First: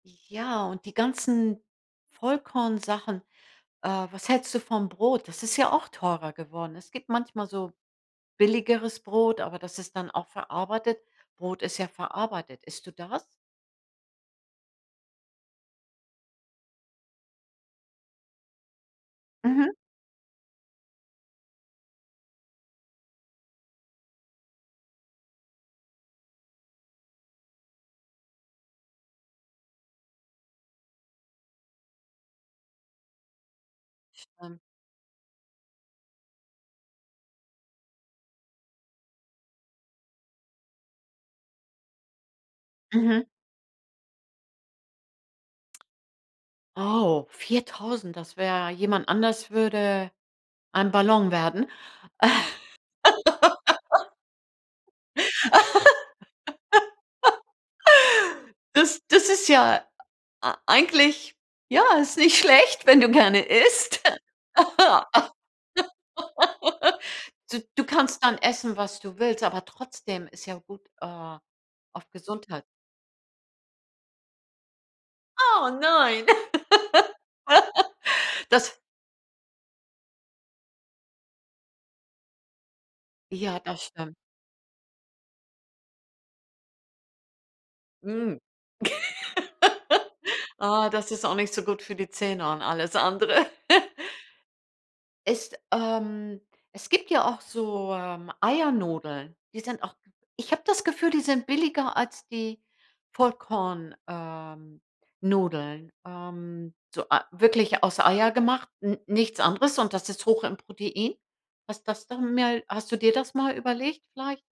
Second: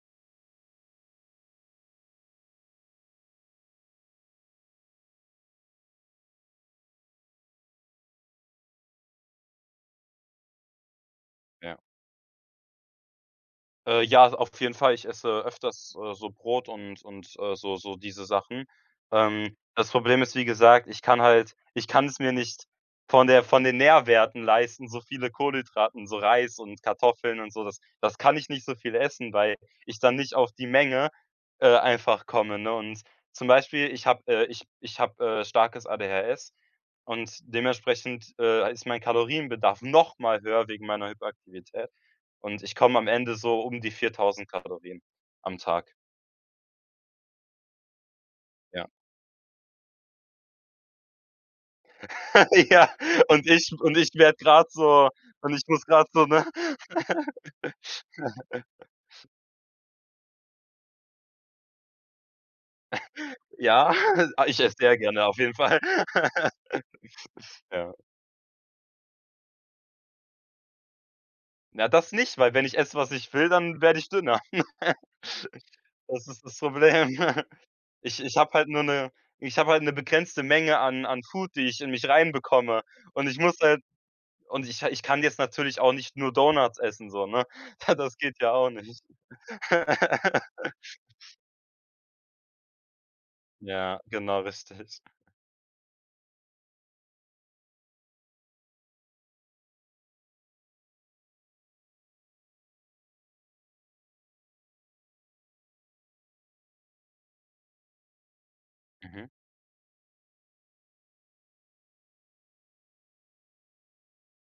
Ja, und die ganzen Vollkornsachen. Äh, was hältst du vom Brot? Das ist ja auch teurer geworden. Es gibt manchmal so billigeres Brot, aber das ist dann auch verarbeitet. Brot Ja. ist ja verarbeitet. Isst du das? Äh, ja, auf jeden Fall, ich esse öfters, äh, so Brot und und, äh, so so diese Sachen. Ähm, Mhm. das Problem ist, wie gesagt, ich kann halt ich kann es mir nicht von der von den Nährwerten leisten, so viele Kohlenhydrate und so Reis und Kartoffeln und so, das das kann ich nicht so viel essen, weil ich dann nicht auf die Menge, äh, einfach komme, ne? Und zum Beispiel ich habe äh, Stimmt. ich ich hab, äh, starkes ADHS und dementsprechend, äh, ist mein Kalorienbedarf noch mal höher wegen meiner Hyperaktivität und ich komme am Mhm. Ende so um die 4.000 Kalorien am Tag. Oh, 4.000, das wär Ja. jemand anders würde ein Ballon werden. Ja, und ich und ich werde grad so und ich muss grad so, ne Das das ist ja ei eigentlich ja, ist nicht schlecht, wenn du gerne Ja, isst. ich ess sehr gerne auf jeden Fall. Du du Ja. kannst dann essen, was du willst, aber trotzdem ist ja gut, äh, Na, auf das nicht, weil Gesundheit wenn ich esse, was ich will, dann werde ich dünner. Oh nein. Das ist das Problem. Ich ich hab halt Das nur 'ne ich hab halt 'ne begrenzte Menge an an Food, die ich in mich reinbekomme. Und ich muss Ja, halt das stimmt. und ich ha ich kann jetzt natürlich auch nicht nur Donuts essen so, ne? Das geht Mhm. ja auch nicht. Ah, das ist auch nicht so gut für die Zähne und alles andere. Ja, genau, richtig. Es, ähm es gibt ja auch so, ähm, Eiernudeln. Die sind auch ich habe das Gefühl, die sind billiger als die Vollkorn ähm, nudeln. Ähm, so ei wirklich aus Eier gemacht, n Mhm. nichts anderes und das ist hoch im Protein. Passt das dann mehr hast du dir das mal überlegt, vielleicht?